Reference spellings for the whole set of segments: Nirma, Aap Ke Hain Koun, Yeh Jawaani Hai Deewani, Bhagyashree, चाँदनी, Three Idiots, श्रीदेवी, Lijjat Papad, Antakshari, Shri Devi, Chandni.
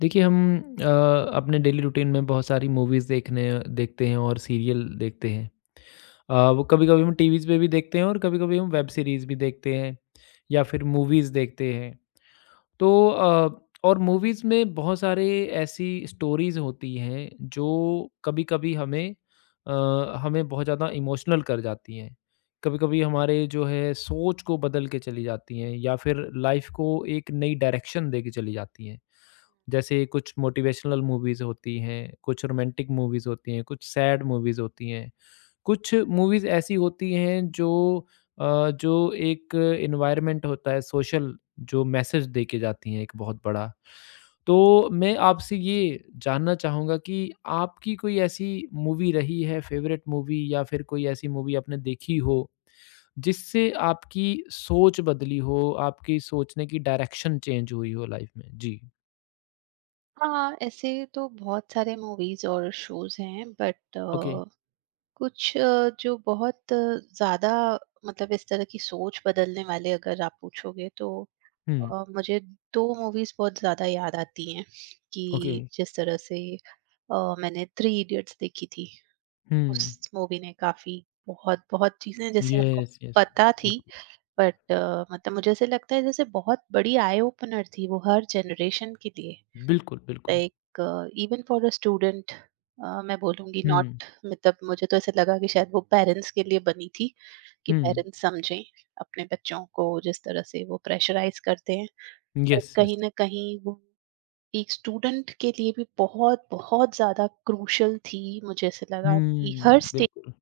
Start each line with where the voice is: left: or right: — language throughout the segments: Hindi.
left: देखिए हम अ, अपने डेली रूटीन में बहुत सारी मूवीज़ देखने देखते हैं और सीरियल देखते हैं। वो कभी-कभी हम टीवीज़ पे भी देखते हैं और कभी-कभी हम वेब सीरीज़ भी देखते हैं या फिर मूवीज़ देखते हैं। तो और मूवीज़ में बहुत सारे ऐसी स्टोरीज़ होती हैं जो कभी-कभी अ, हमें बहुत ज़्यादा इमोशनल कर जाती हैं। कभी-कभी हमारे जो है सोच को बदल के चली जाती हैं या फिर लाइफ़ को एक नई डायरेक्शन दे के चली जाती हैं। जैसे कुछ मोटिवेशनल मूवीज़ होती हैं, कुछ रोमांटिक मूवीज़ होती हैं, कुछ सैड मूवीज़ होती हैं। कुछ मूवीज़ ऐसी होती हैं जो जो एक एनवायरनमेंट होता है सोशल जो मैसेज दे के जाती हैं एक बहुत बड़ा। तो मैं आपसे ये जानना चाहूँगा कि आपकी कोई ऐसी मूवी रही है फ़ेवरेट मूवी या फिर कोई ऐसी मूवी आपने देखी हो, जिससे आपकी सोच बदली हो, आपकी सोचने की डायरेक्शन चेंज हुई हो लाइफ़ में? जी।
right: हाँ, ऐसे तो बहुत सारे मूवीज़ और शोज़ हैं, बट
left: ओके।
right: कुछ जो बहुत ज़्यादा, मतलब इस तरह की सोच बदलने वाले अगर आप पूछोगे, तो
left: हुँ,
right: मुझे 2 मूवीज़ बहुत ज़्यादा याद आती हैं, कि
left: ओके।
right: जिस तरह से मैंने थ्री इडियट्स देखी थी।
left: हुँ,
right: उस मूवी ने काफ़ी बहुत बहुत चीज़ें, जैसे हमको
left: येस, येस।
right: पता थी,
left: बिल्कुल,
right: बट मतलब मुझे ऐसे लगता है, जैसे बहुत बड़ी आई ओपनर थी वो हर जनरेशन के लिए।
left: बिल्कुल, बिल्कुल।
right: Like even for a student मैं बोलूँगी,
left: हुँ,
right: नॉट मतलब मुझे तो ऐसा लगा कि शायद वो पेरेंट्स के लिए बनी थी, कि
left: हुँ,
right: पेरेंट्स समझें अपने बच्चों को जिस तरह से वो प्रेशराइज करते हैं, और
left: येस, येस।
right: कहीं ना कहीं वो एक स्टूडेंट के लिए भी बहुत बहुत ज़्यादा क्रूशल थी। मुझे ऐसा लगा कि हर
left: हुँ,
right: स्टेज
left: बिल्कुल।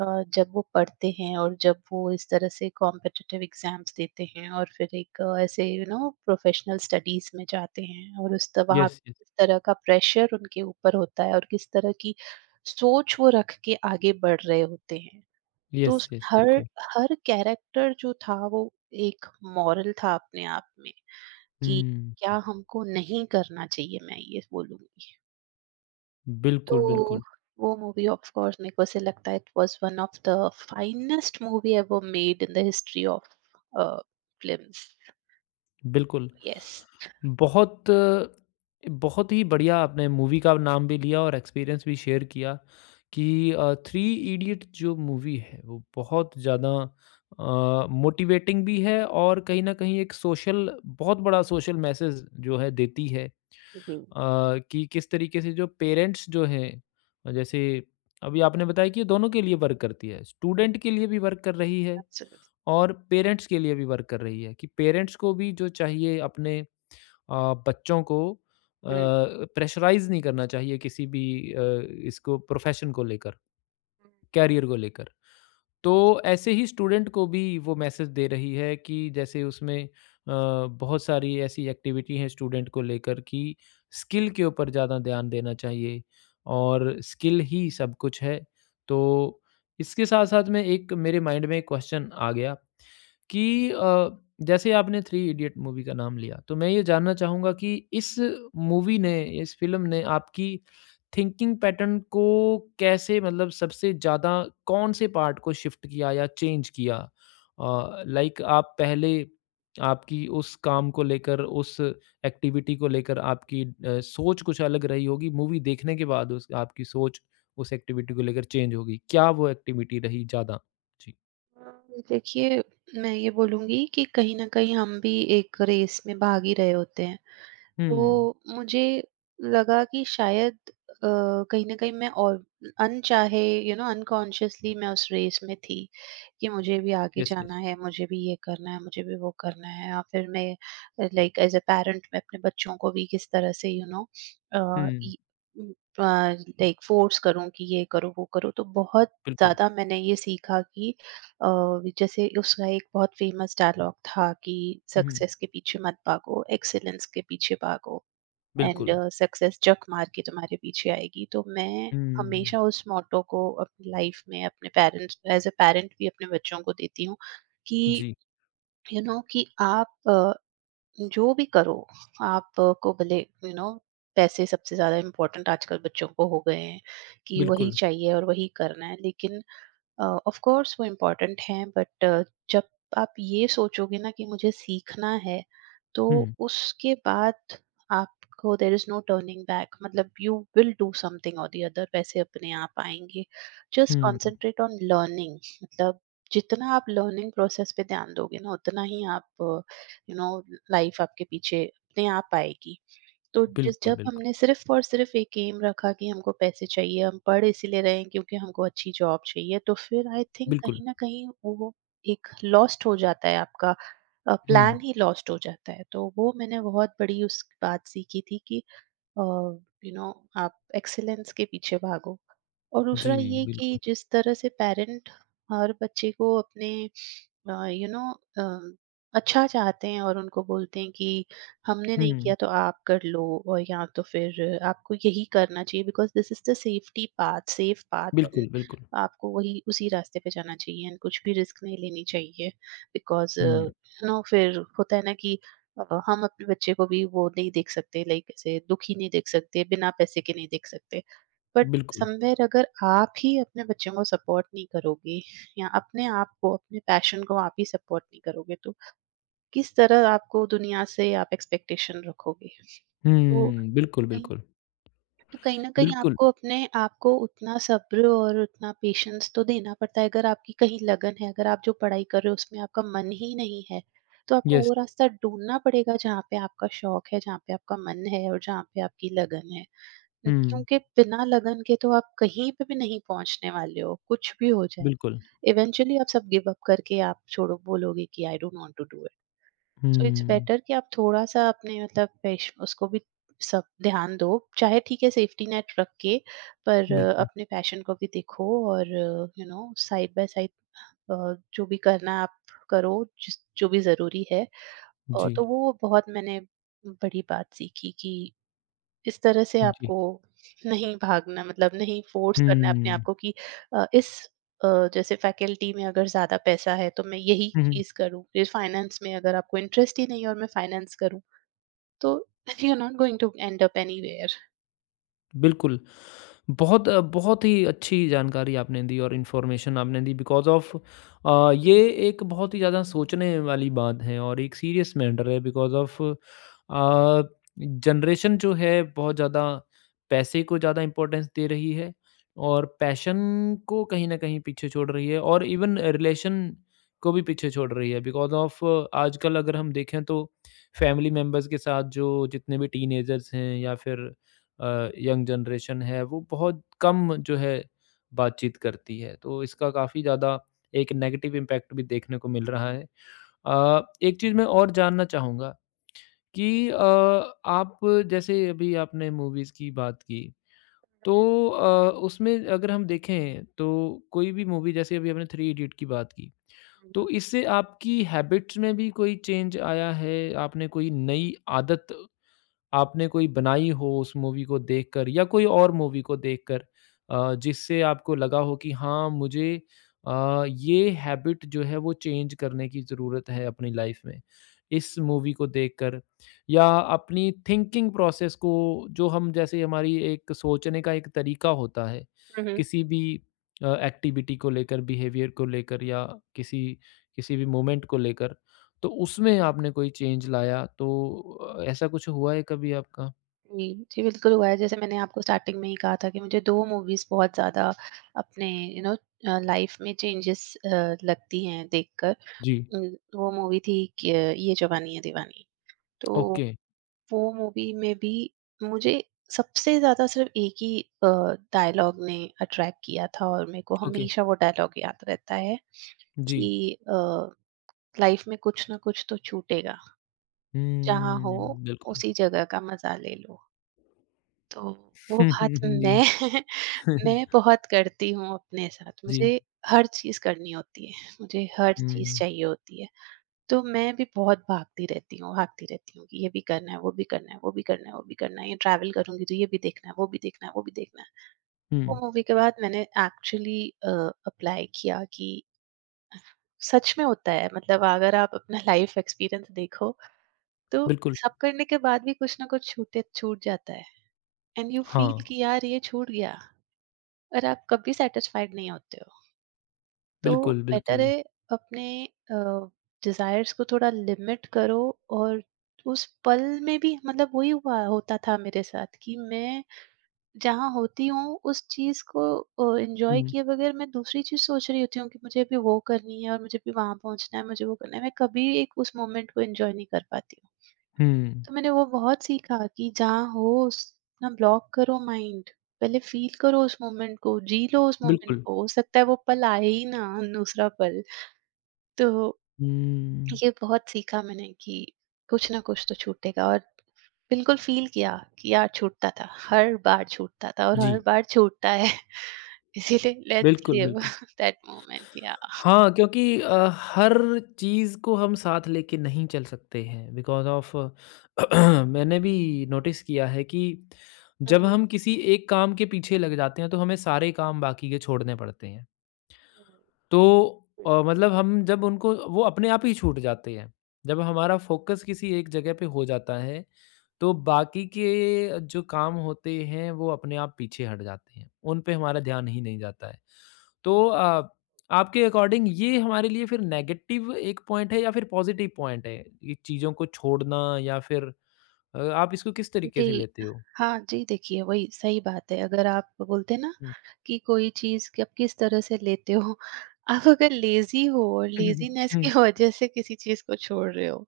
right: अ, जब वो पढ़ते हैं, और जब वो इस तरह से कॉम्पिटिटिव एग्जाम्स देते हैं, और फिर एक ऐसे प्रोफेशनल स्टडीज में जाते हैं, और उस तरह वहाँ
left: येस, येस।
right: किस तरह का प्रेशर उनके ऊपर होता है, और किस तरह की सोच वो रख के आगे बढ़ रहे होते हैं। तो
left: येस, येस,
right: हर
left: बिल्कुल।
right: हर कैरेक्टर जो था, वो एक मॉरल था अपने आप में, कि
left: हुँ,
right: क्या हमको नहीं करना चाहिए, मैं ये बोलूंगी। तो
left: बिल्कुल, बिल्कुल,
right: वो मूवी, ऑफ कोर्स, मेरे को ऐसे लगता है, it was one of the finest movie ever made in the history of films.
left: बिल्कुल।
right: यस।
left: बहुत बहुत ही बढ़िया आपने मूवी का नाम भी लिया और एक्सपीरियंस भी शेयर किया कि थ्री इडियट जो मूवी है, वो बहुत ज़्यादा मोटिवेटिंग भी है और कहीं न कहीं एक सोशल बहुत बड़ा सोशल मैसेज जो है देती है।
right: जी।
left: कि किस तरीके से जो पेरेंट्स जो हैं जैसे अभी आपने बताया कि ये दोनों के लिए वर्क करती है स्टूडेंट के लिए भी वर्क कर रही है
right: एब्सोल्युटली।
left: और पेरेंट्स के लिए भी वर्क कर रही है कि पेरेंट्स को भी जो चाहिए अपने बच्चों को
right: हम्म।
left: प्रेशराइज नहीं करना चाहिए किसी भी अ, इसको प्रोफेशन को लेकर कैरियर को लेकर तो ऐसे ही स्टूडेंट को भी वो मैसेज दे रही है कि जैसे उसमें अ, बहुत सारी ऐसी एक्टिविटी हैं स्टूडेंट को लेकर कि स्किल के ऊपर ज़्यादा ध्यान देना चाहिए और स्किल ही सब कुछ है। तो इसके साथ-साथ में एक मेरे माइंड में एक क्वेश्चन आ गया कि जैसे आपने थ्री इडियट मूवी का नाम लिया, तो मैं ये जानना चाहूँगा कि इस मूवी ने, इस फ़िल्म ने आपकी थिंकिंग पैटर्न को कैसे मतलब सबसे ज़्यादा कौन-से पार्ट को शिफ्ट किया या चेंज किया? लाइक आप पहले आपकी उस काम को लेकर, उस एक्टिविटी को लेकर आपकी सोच कुछ अलग रही होगी, मूवी देखने के बाद उस आपकी सोच उस एक्टिविटी को लेकर चेंज होगी। क्या वो एक्टिविटी रही ज़्यादा? जी।
right: देखिए, मैं ये बोलूंगी कि कहीं ना कहीं हम भी एक रेस में भाग ही रहे होते हैं।
left: हुँ।
right: तो मुझे लगा कि शायद अ, कहीं न कहीं मैं, और अनचाहे, अनकॉन्शियसली मैं उस रेस में थी, कि मुझे भी आगे
left: यस, यस।
right: जाना है, मुझे भी ये करना है, मुझे भी वो करना है, या फिर मैं लाइक एज़ अ पैरेंट, मैं अपने बच्चों को भी किस तरह से अ,
left: हुँ,
right: इ लाइक फ़ोर्स करूँ कि ये करो, वो करो। तो बहुत
left: बिल्कुल।
right: ज़्यादा मैंने ये सीखा कि अ, जैसे उसका एक बहुत फेमस डायलॉग था कि
left: हुँ, हुँ।
right: सक्सेस के पीछे मत भागो, एक्सीलेंस के पीछे भागो, एंड
left: बिल्कुल।
right: सक्सेस जक मार के तुम्हारे पीछे आएगी। तो मैं
left: हुँ।
right: हमेशा उस मोटो को अपनी लाइफ में, अपने पेरेंट्स, एज अ पेरेंट, भी अपने बच्चों को देती हूँ, कि
left: जी,
right: कि आप जो भी करो, आप को भले, यू नो पैसे सबसे ज्यादा इम्पोर्टेंट आजकल बच्चों को हो गए हैं, कि वही
left: बिल्कुल।
right: चाहिए और वही करना है, लेकिन ऑफ कोर्स वो इम्पोर्टेंट हैं, बट जब आप ये सोचोगे ना कि मुझे सीखना है, तो
left: हुँ,
right: उसके बाद आपको, there is no turning back, मतलब यू विल डू समथिंग, और दी अदर पैसे अपने आप आएंगे। Just
left: hmm.
right: Concentrate on learning, मतलब जितना आप लर्निंग प्रोसेस पे ध्यान दोगे ना, उतना ही आप, यू नो लाइफ आपके पीछे अपने आप आएगी। तो जिस
left: बिल्कुल,
right: जब
left: बिल्कुल।
right: हमने सिर्फ़ और सिर्फ़ एक एम रखा कि हमको पैसे चाहिए, हम पढ़ इसीलिए रहे हैं क्योंकि हमको अच्छी जॉब चाहिए, तो फिर आई थिंक
left: बिल्कुल।
right: कहीं न कहीं वो एक लॉस्ट हो जाता है आपका, प्लान
left: हुँ।
right: ही लॉस्ट हो जाता है। तो वो मैंने बहुत बड़ी उस बात सीखी थी, कि अ, यू नो आप एक्सीलेंस के पीछे भागो। और
left: जी,
right: दूसरा ये
left: बिल्कुल।
right: कि जिस तरह से पेरेंट हर बच्चे को अपने, यू नो अच्छा चाहते हैं, और उनको बोलते हैं कि हमने नहीं
left: हुँ,
right: किया तो आप कर लो, और या तो फिर आपको यही करना चाहिए, because this is the safe path, and
left: बिल्कुल, बिल्कुल।
right: आपको वही उसी रास्ते पे जाना चाहिए, एंड कुछ भी रिस्क नहीं लेनी चाहिए, बिकॉज
left: हुँ,
right: फिर होता है ना, कि हम अपने बच्चे को भी वो नहीं देख सकते, लाइक ऐसे दुखी नहीं देख सकते, बिना पैसे के नहीं देख सकते, बट
left: बिल्कुल।
right: समवेयर अगर आप ही अपने बच्चों को सपोर्ट नहीं करोगे, या अपने आप को, अपने पैशन को आप ही सपोर्ट नहीं करोगे, तो किस तरह आपको दुनिया से आप एक्सपेक्टेशन रखोगे? तो
left: हुँ, बिल्कुल,
right: कहीं,
left: बिल्कुल।
right: न कहीं
left: बिल्कुल,
right: आपको अपने आप को उतना सब्र और उतना पेशेंस तो देना पड़ता है। अगर आपकी कहीं लगन है, अगर आप जो पढ़ाई कर रहे हो उसमें आपका मन ही नहीं है, तो आपको
left: यस।
right: वो रास्ता ढूँढना पड़ेगा जहाँ पे आपका शौक है, जहाँ पे आपका मन है, और जहाँ पे आपकी लगन है।
left: हुँ,
right: क्योंकि बिना लगन के तो आप कहीं पे भी नहीं पहुँचने वाले हो, कुछ भी हो जाए।
left: बिल्कुल।
right: इवेंचुअली आप सब गिव अप करके आप छोड़ो, बोलोगे कि I don't want to do it. So it's
left: hmm,
right: better कि आप थोड़ा-सा अपने, मतलब पेश उसको भी सब ध्यान दो, चाहे ठीक है सेफ्टी नेट रख के, पर
left: बिल्कुल।
right: अपने पैशन को भी देखो, और साइड बाय साइड जो भी करना है आप करो, जिस जो भी ज़रूरी है।
left: जी,
right: तो वो बहुत मैंने बड़ी बात सीखी कि इस तरह से
left: जी।
right: आपको नहीं भागना, मतलब नहीं फोर्स करना है अपने आप
left: हुँ।
right: को, कि अ, इस जैसे फैकल्टी में अगर ज़्यादा पैसा है तो मैं यही
left: हुँ, हुँ।
right: चीज़ करूँ। फिर फाइनेंस में अगर आपको इंटरेस्ट ही नहीं है, और मैं फाइनेंस करूँ, तो you are not going to end up anywhere.
left: बिल्कुल। बहुत बहुत ही अच्छी जानकारी आपने दी और इन्फॉर्मेशन आपने दी बिकॉज़ ऑफ़ ये एक बहुत ही ज़्यादा सोचने वाली बात है और एक सीरियस मैटर है बिकॉज़ ऑफ़ जनरेशन जो है बहुत ज़्यादा पैसे को ज़्यादा इम्पोर्टेंस दे रही है और पैशन को कहीं न कहीं पीछे छोड़ रही है और इवन रिलेशन को भी पीछे छोड़ रही है बिकॉज़ ऑफ़ आजकल अगर हम देखें तो फैमिली मेंबर्स के साथ जो जितने भी टीनेजर्स हैं या फिर यंग जनरेशन है वो बहुत कम जो है बातचीत करती है तो इसका काफ़ी ज़्यादा एक नेगेटिव इम्पैक्ट भी देखने को मिल रहा है एक चीज़ मैं और जानना चाहूँगा कि आप जैसे अभी आपने मूवीज़ की बात की तो उसमें अगर हम देखें तो कोई भी मूवी जैसे अभी हमने थ्री इडियट की बात की
right: हुँ, हुँ।
left: तो इससे आपकी हैबिट्स में भी कोई चेंज आया है आपने कोई नई आदत आपने कोई बनाई हो उस मूवी को देखकर या कोई और मूवी को देखकर जिससे आपको लगा हो कि हाँ मुझे ये हैबिट जो है वो चेंज करने की ज़रूरत है अपनी लाइफ में इस मूवी को देखकर या अपनी थिंकिंग प्रोसेस को जो हम जैसे हमारी एक सोचने का एक तरीका होता है
right: हुँ, हुँ।
left: किसी भी एक्टिविटी को लेकर बिहेवियर को लेकर या किसी किसी भी मोमेंट को लेकर तो उसमें आपने कोई चेंज लाया तो ऐसा कुछ हुआ है कभी आपका?
right: जी, जी, बिल्कुल हुआ है। जैसे मैंने आपको स्टार्टिंग में ही कहा था कि मुझे 2 मूवीज़ बहुत ज़्यादा अपने, लाइफ़ में चेंजेस लगती हैं देखकर।
left: जी,
right: उम, वो मूवी थी क ये जवानी है दीवानी। तो
left: ओके,
right: वो मूवी में भी मुझे सबसे ज़्यादा सिर्फ़ एक ही डायलॉग ने अट्रैक्ट किया था, और मेरे को
left: ओके,
right: हमेशा वो डायलॉग याद रहता है,
left: जी।
right: कि अ, लाइफ़ में कुछ ना कुछ तो छूटेगा, जहाँ हो
left: बिल्कुल।
right: उसी जगह का मज़ा ले लो। तो वो बात
left: जी।
right: मैं मैं बहुत करती हूँ अपने साथ,
left: जी।
right: मुझे हर चीज़ करनी होती है, मुझे हर चीज़
left: हुँ,
right: चाहिए होती है। तो मैं भी बहुत भागती रहती हूँ, भागती रहती हूँ, कि ये भी करना है, वो भी करना है, वो भी करना है, वो भी करना है, ये ट्रैवल करूँगी तो ये भी देखना है, वो भी देखना है, वो भी देखना है।
left: हुँ,
right: वो मूवी के बाद मैंने एक्चुअली अप्लाई किया कि सच में होता है, मतलब अगर आप अपना लाइफ एक्सपीरियंस देखो, तो
left: बिल्कुल।
right: सब करने के बाद भी कुछ ना कुछ छूट जाता है। एंड यू फील
left: हाँ,
right: कि यार ये छूट गया, और आप कभी सेटिस्फाइड नहीं होते हो। तो
left: बिल्कुल,
right: बेटर
left: बिल्कुल।
right: है अपने डिजायर्स को थोड़ा लिमिट करो, और उस पल में भी, मतलब वही हुआ होता था मेरे साथ कि मैं जहाँ होती हूँ उस चीज को एंजॉय
left: हुँ,
right: किए बगैर मैं दूसरी चीज सोच रही होती हूँ, कि मुझे अभी वो करनी है, और मुझे भी वहां पहुंचना है, मुझे वो करना है, मैं कभी एक उस मोमेंट को एंजॉय नहीं कर पाती हूँ।
left: हुँ,
right: तो मैंने वो बहुत सीखा कि जहाँ हो ना ब्लॉक करो माइंड, पहले फील करो उस मोमेंट को, जी लो उस मोमेंट
left: बिल्कुल।
right: को, हो सकता है वो पल आए ही ना दूसरा पल। तो
left: हुँ,
right: ये बहुत सीखा मैंने कि कुछ ना कुछ तो छूटेगा, और बिल्कुल फील किया कि यार छूटता था, हर बार छूटता था, और
left: जी,
right: हर बार छूटता है। इसीलिए लेट्स
left: बिल्कुल,
right: लिव
left: बिल्कुल।
right: दैट मोमेंट, या
left: हाँ, क्योंकि हर चीज़ को हम साथ लेके नहीं चल सकते हैं बिकॉज़ ऑफ़ मैंने भी नोटिस किया है कि
right: हुँ,
left: जब हम किसी एक काम के पीछे लग जाते हैं, तो हमें सारे काम बाकी के छोड़ने पड़ते हैं। तो मतलब हम जब उनको वो अपने आप ही छूट जाते हैं। जब हमारा फ़ोकस किसी एक जगह पे हो जाता है, तो बाकी के जो काम होते हैं, वो अपने आप पीछे हट जाते हैं। उन पे हमारा ध्यान ही नहीं जाता है। तो आपके अकॉर्डिंग ये हमारे लिए फिर नेगेटिव एक पॉइंट है या फिर पॉजिटिव पॉइंट है? ये चीज़ों को छोड़ना या फिर आप इसको किस तरीके से
right: जी।
left: लेते हो?
right: हाँ जी, देखिए, वही सही बात है। अगर आप बोलते हैं ना
left: हुँ।
right: कि कोई चीज़, कि आप किस तरह से लेते हो, आप अगर लेज़ी हो और
left: हुँ,
right: लेज़ीनेस की
left: हुँ।
right: वजह से किसी चीज़ को छोड़ रहे हो,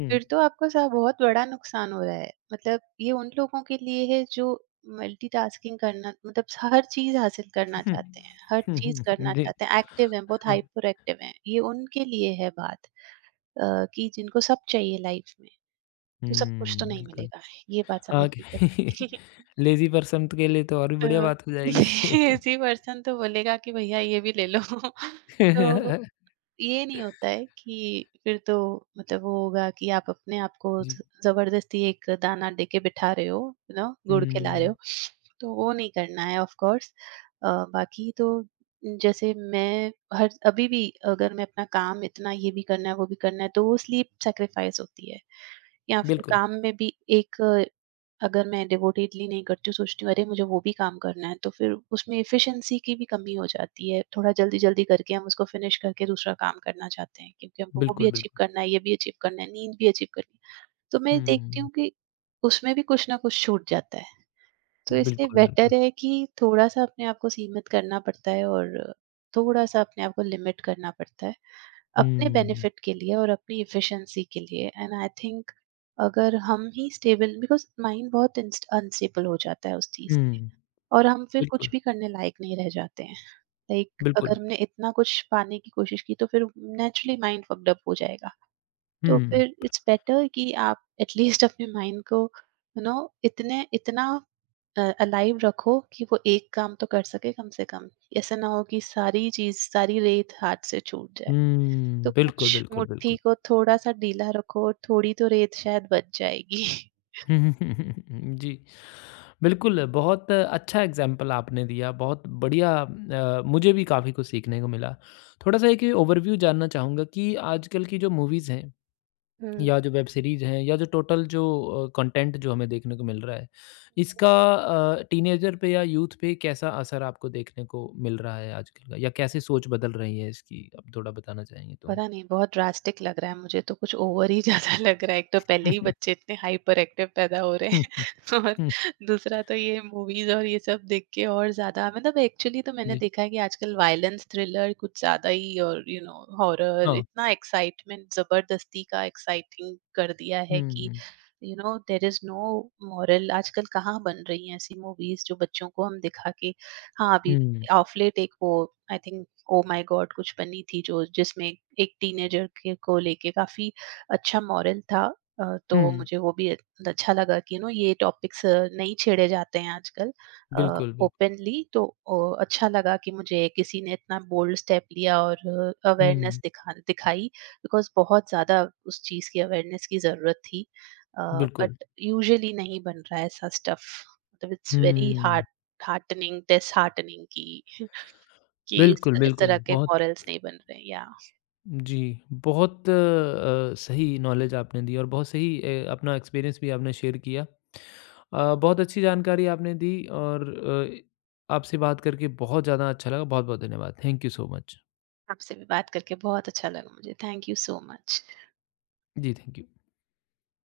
left: हुँ,
right: फिर तो आपका सा बहुत बड़ा नुकसान हो रहा है। मतलब ये उन लोगों के लिए है जो मल्टीटास्किंग करना, मतलब हर चीज़ हासिल करना
left: हुँ।
right: चाहते हैं, हर
left: हुँ,
right: चीज़ करना
left: जी।
right: चाहते हैं, एक्टिव हैं, बहुत हाइपर एक्टिव हैं। ये उनके लिए है बात, कि जिनको सब चाहिए लाइफ में, तो सब कुछ तो
left: हुँ,
right: नहीं
left: बिल्कुल।
right: मिलेगा। ये बात
left: हाँ, कि
right: समझनी पड़ती है।
left: लेज़ी पर्सन के लिए तो और भी
right: तो
left: बढ़िया बात हो जाएगी।
right: लेज़ी पर्सन तो बोलेगा कि भैया ये भी ले लो। तो ये नहीं होता है, कि फिर तो, मतलब वो होगा कि आप अपने आप को
left: जी।
right: जबरदस्ती एक दाना देके बिठा रहे हो, गुड़ खिला रहे
left: हुँ,
right: हो, तो वो नहीं करना है ऑफ कोर्स। बाकी तो, जैसे मैं हर अभी भी अगर मैं अपना काम इतना, ये भी करना है वो भी करना है, तो वो स्लीप सेक्रीफाइस होती है, या फिर
left: बिल्कुल,
right: काम में भी एक, अगर मैं डेवोटेडली नहीं करती हूँ, सोचती हूँ अरे मुझे वो भी काम करना है, तो फिर उसमें एफिशिएंसी की भी कमी हो जाती है। थोड़ा जल्दी-जल्दी करके हम उसको फिनिश करके दूसरा काम करना चाहते हैं, क्योंकि हमको वो भी
left: बिल्कुल, बिल्कुल।
right: अचीव करना है, ये भी अचीव करना है, नींद भी अचीव करनी है। तो मैं देखती
left: हुँ,
right: हूँ कि उसमें भी कुछ ना कुछ छूट जाता है। तो इसलिए
left: बिल्कुल, बिल्कुल।
right: बेटर है कि थोड़ा-सा अपने आप को सीमित करना पड़ता है, और थोड़ा-सा अपने आप को लिमिट करना पड़ता है, अपने
left: हुँ,
right: बेनिफिट के लिए और अपनी एफिशिएंसी के लिए। एंड आई थिंक अगर हम ही स्टेबल, बिकॉज माइंड बहुत अनस्टेबल हो जाता है उस चीज से,
left: हुँ,
right: और हम फिर कुछ
left: बिल्कुल,
right: भी करने लायक नहीं रह जाते हैं। Like,
left: बिल्कुल।
right: अगर हमने इतना कुछ पाने की कोशिश की, तो फिर नेचुरली माइंड फकडअप अप हो जाएगा। तो
left: हुँ।
right: फिर इट्स बेटर कि आप एटलीस्ट अपने माइंड को यू नो इतने इतना अलाइव रखो कि वो एक काम तो कर सके कम से कम, ऐसा ना हो कि सारी रेत हाथ से छूट जाए। तो
left: हुँ, बिल्कुल,
right: कुछ
left: बिल्कुल,
right: मुट्ठी
left: बिल्कुल।
right: को थोड़ा-सा ढीला रखो, और थोड़ी तो रेत शायद बच जाएगी।
left: हुँ, हुँ, हुँ, हुँ, हुँ, जी। बिल्कुल, बहुत अच्छा एग्ज़ाम्पल आपने दिया, बहुत बढ़िया मुझे भी काफ़ी कुछ सीखने को मिला। थोड़ा-सा एक ओवरव्यू जानना चाहूँगा कि आजकल की जो मूवीज़ हैं
right: हुँ।
left: या जो वेब सीरीज़ हैं या जो टोटल जो कंटेंट जो हमें देखने को मिल रहा है, इसका टीनेजर पे या यूथ पे कैसा असर आपको देखने को मिल रहा है आजकल का या कैसे सोच बदल रही है इसकी? आप थोड़ा बताना चाहेंगे तो?
right: पता नहीं, बहुत ड्रास्टिक लग रहा है मुझे, तो कुछ ओवर ही ज़्यादा लग रहा है। एक तो पहले ही
left: हुँ,
right: बच्चे इतने हाइपर एक्टिव पैदा हो रहे हैं
left: हुँ, हुँ,
right: और
left: हुँ, हुँ,
right: दूसरा तो ये मूवीज़ और ये सब देख के और ज़्यादा, मतलब एक्चुअली तो मैंने
left: जी।
right: देखा है कि आजकल वायलेंस, थ्रिलर कुछ ज़्यादा ही, और हॉरर,
left: हाँ।
right: इतना एक्साइटमेंट, ज़बरदस्ती का एक्साइटिंग कर दिया
left: हुँ,
right: है कि
left: हुँ।
right: There is no moral. आजकल कहाँ बन रही हैं ऐसी मूवीज़ जो बच्चों को हम दिखा के, हाँ, अभी
left: हुँ।
right: ऑफ लेट एक वो I think oh my God कुछ बनी थी, जो जिसमें एक टीनेजर के को लेके काफी अच्छा मॉरल था। तो
left: हुँ,
right: मुझे वो भी अच्छा लगा कि नो, ये टॉपिक्स नहीं छेड़े जाते हैं आजकल
left: बिल्कुल, बिल्कुल।
right: ओपनली, तो अच्छा लगा कि मुझे किसी ने इतना बोल्ड स्टेप लिया, और
left: हुँ,
right: अवेयरनेस दिखाई, बिकॉज बहुत ज़्यादा उस चीज़ की अवेयरनेस की ज़रूरत थी,
left: बिल्कुल।
right: बट यूजुअली नहीं बन रहा है ऐसा स्टफ। मतलब it's very
left: hmm,
right: hard, disheartening कि कि इस
left: बिल्कुल,
right: इस तरह
left: बिल्कुल।
right: के
left: बहुत
right: मॉरल्स नहीं बन रहे, या
left: जी, बहुत सही नॉलेज आपने दी और बहुत सही अपना एक्सपीरियंस भी आपने शेयर किया। बहुत अच्छी जानकारी आपने दी और आपसे बात करके बहुत ज़्यादा अच्छा लगा। बहुत-बहुत धन्यवाद। Thank you so much.
right: आपसे भी बात करके बहुत अच्छा लगा मुझे। Thank you so much.
left: जी, थैंक यू।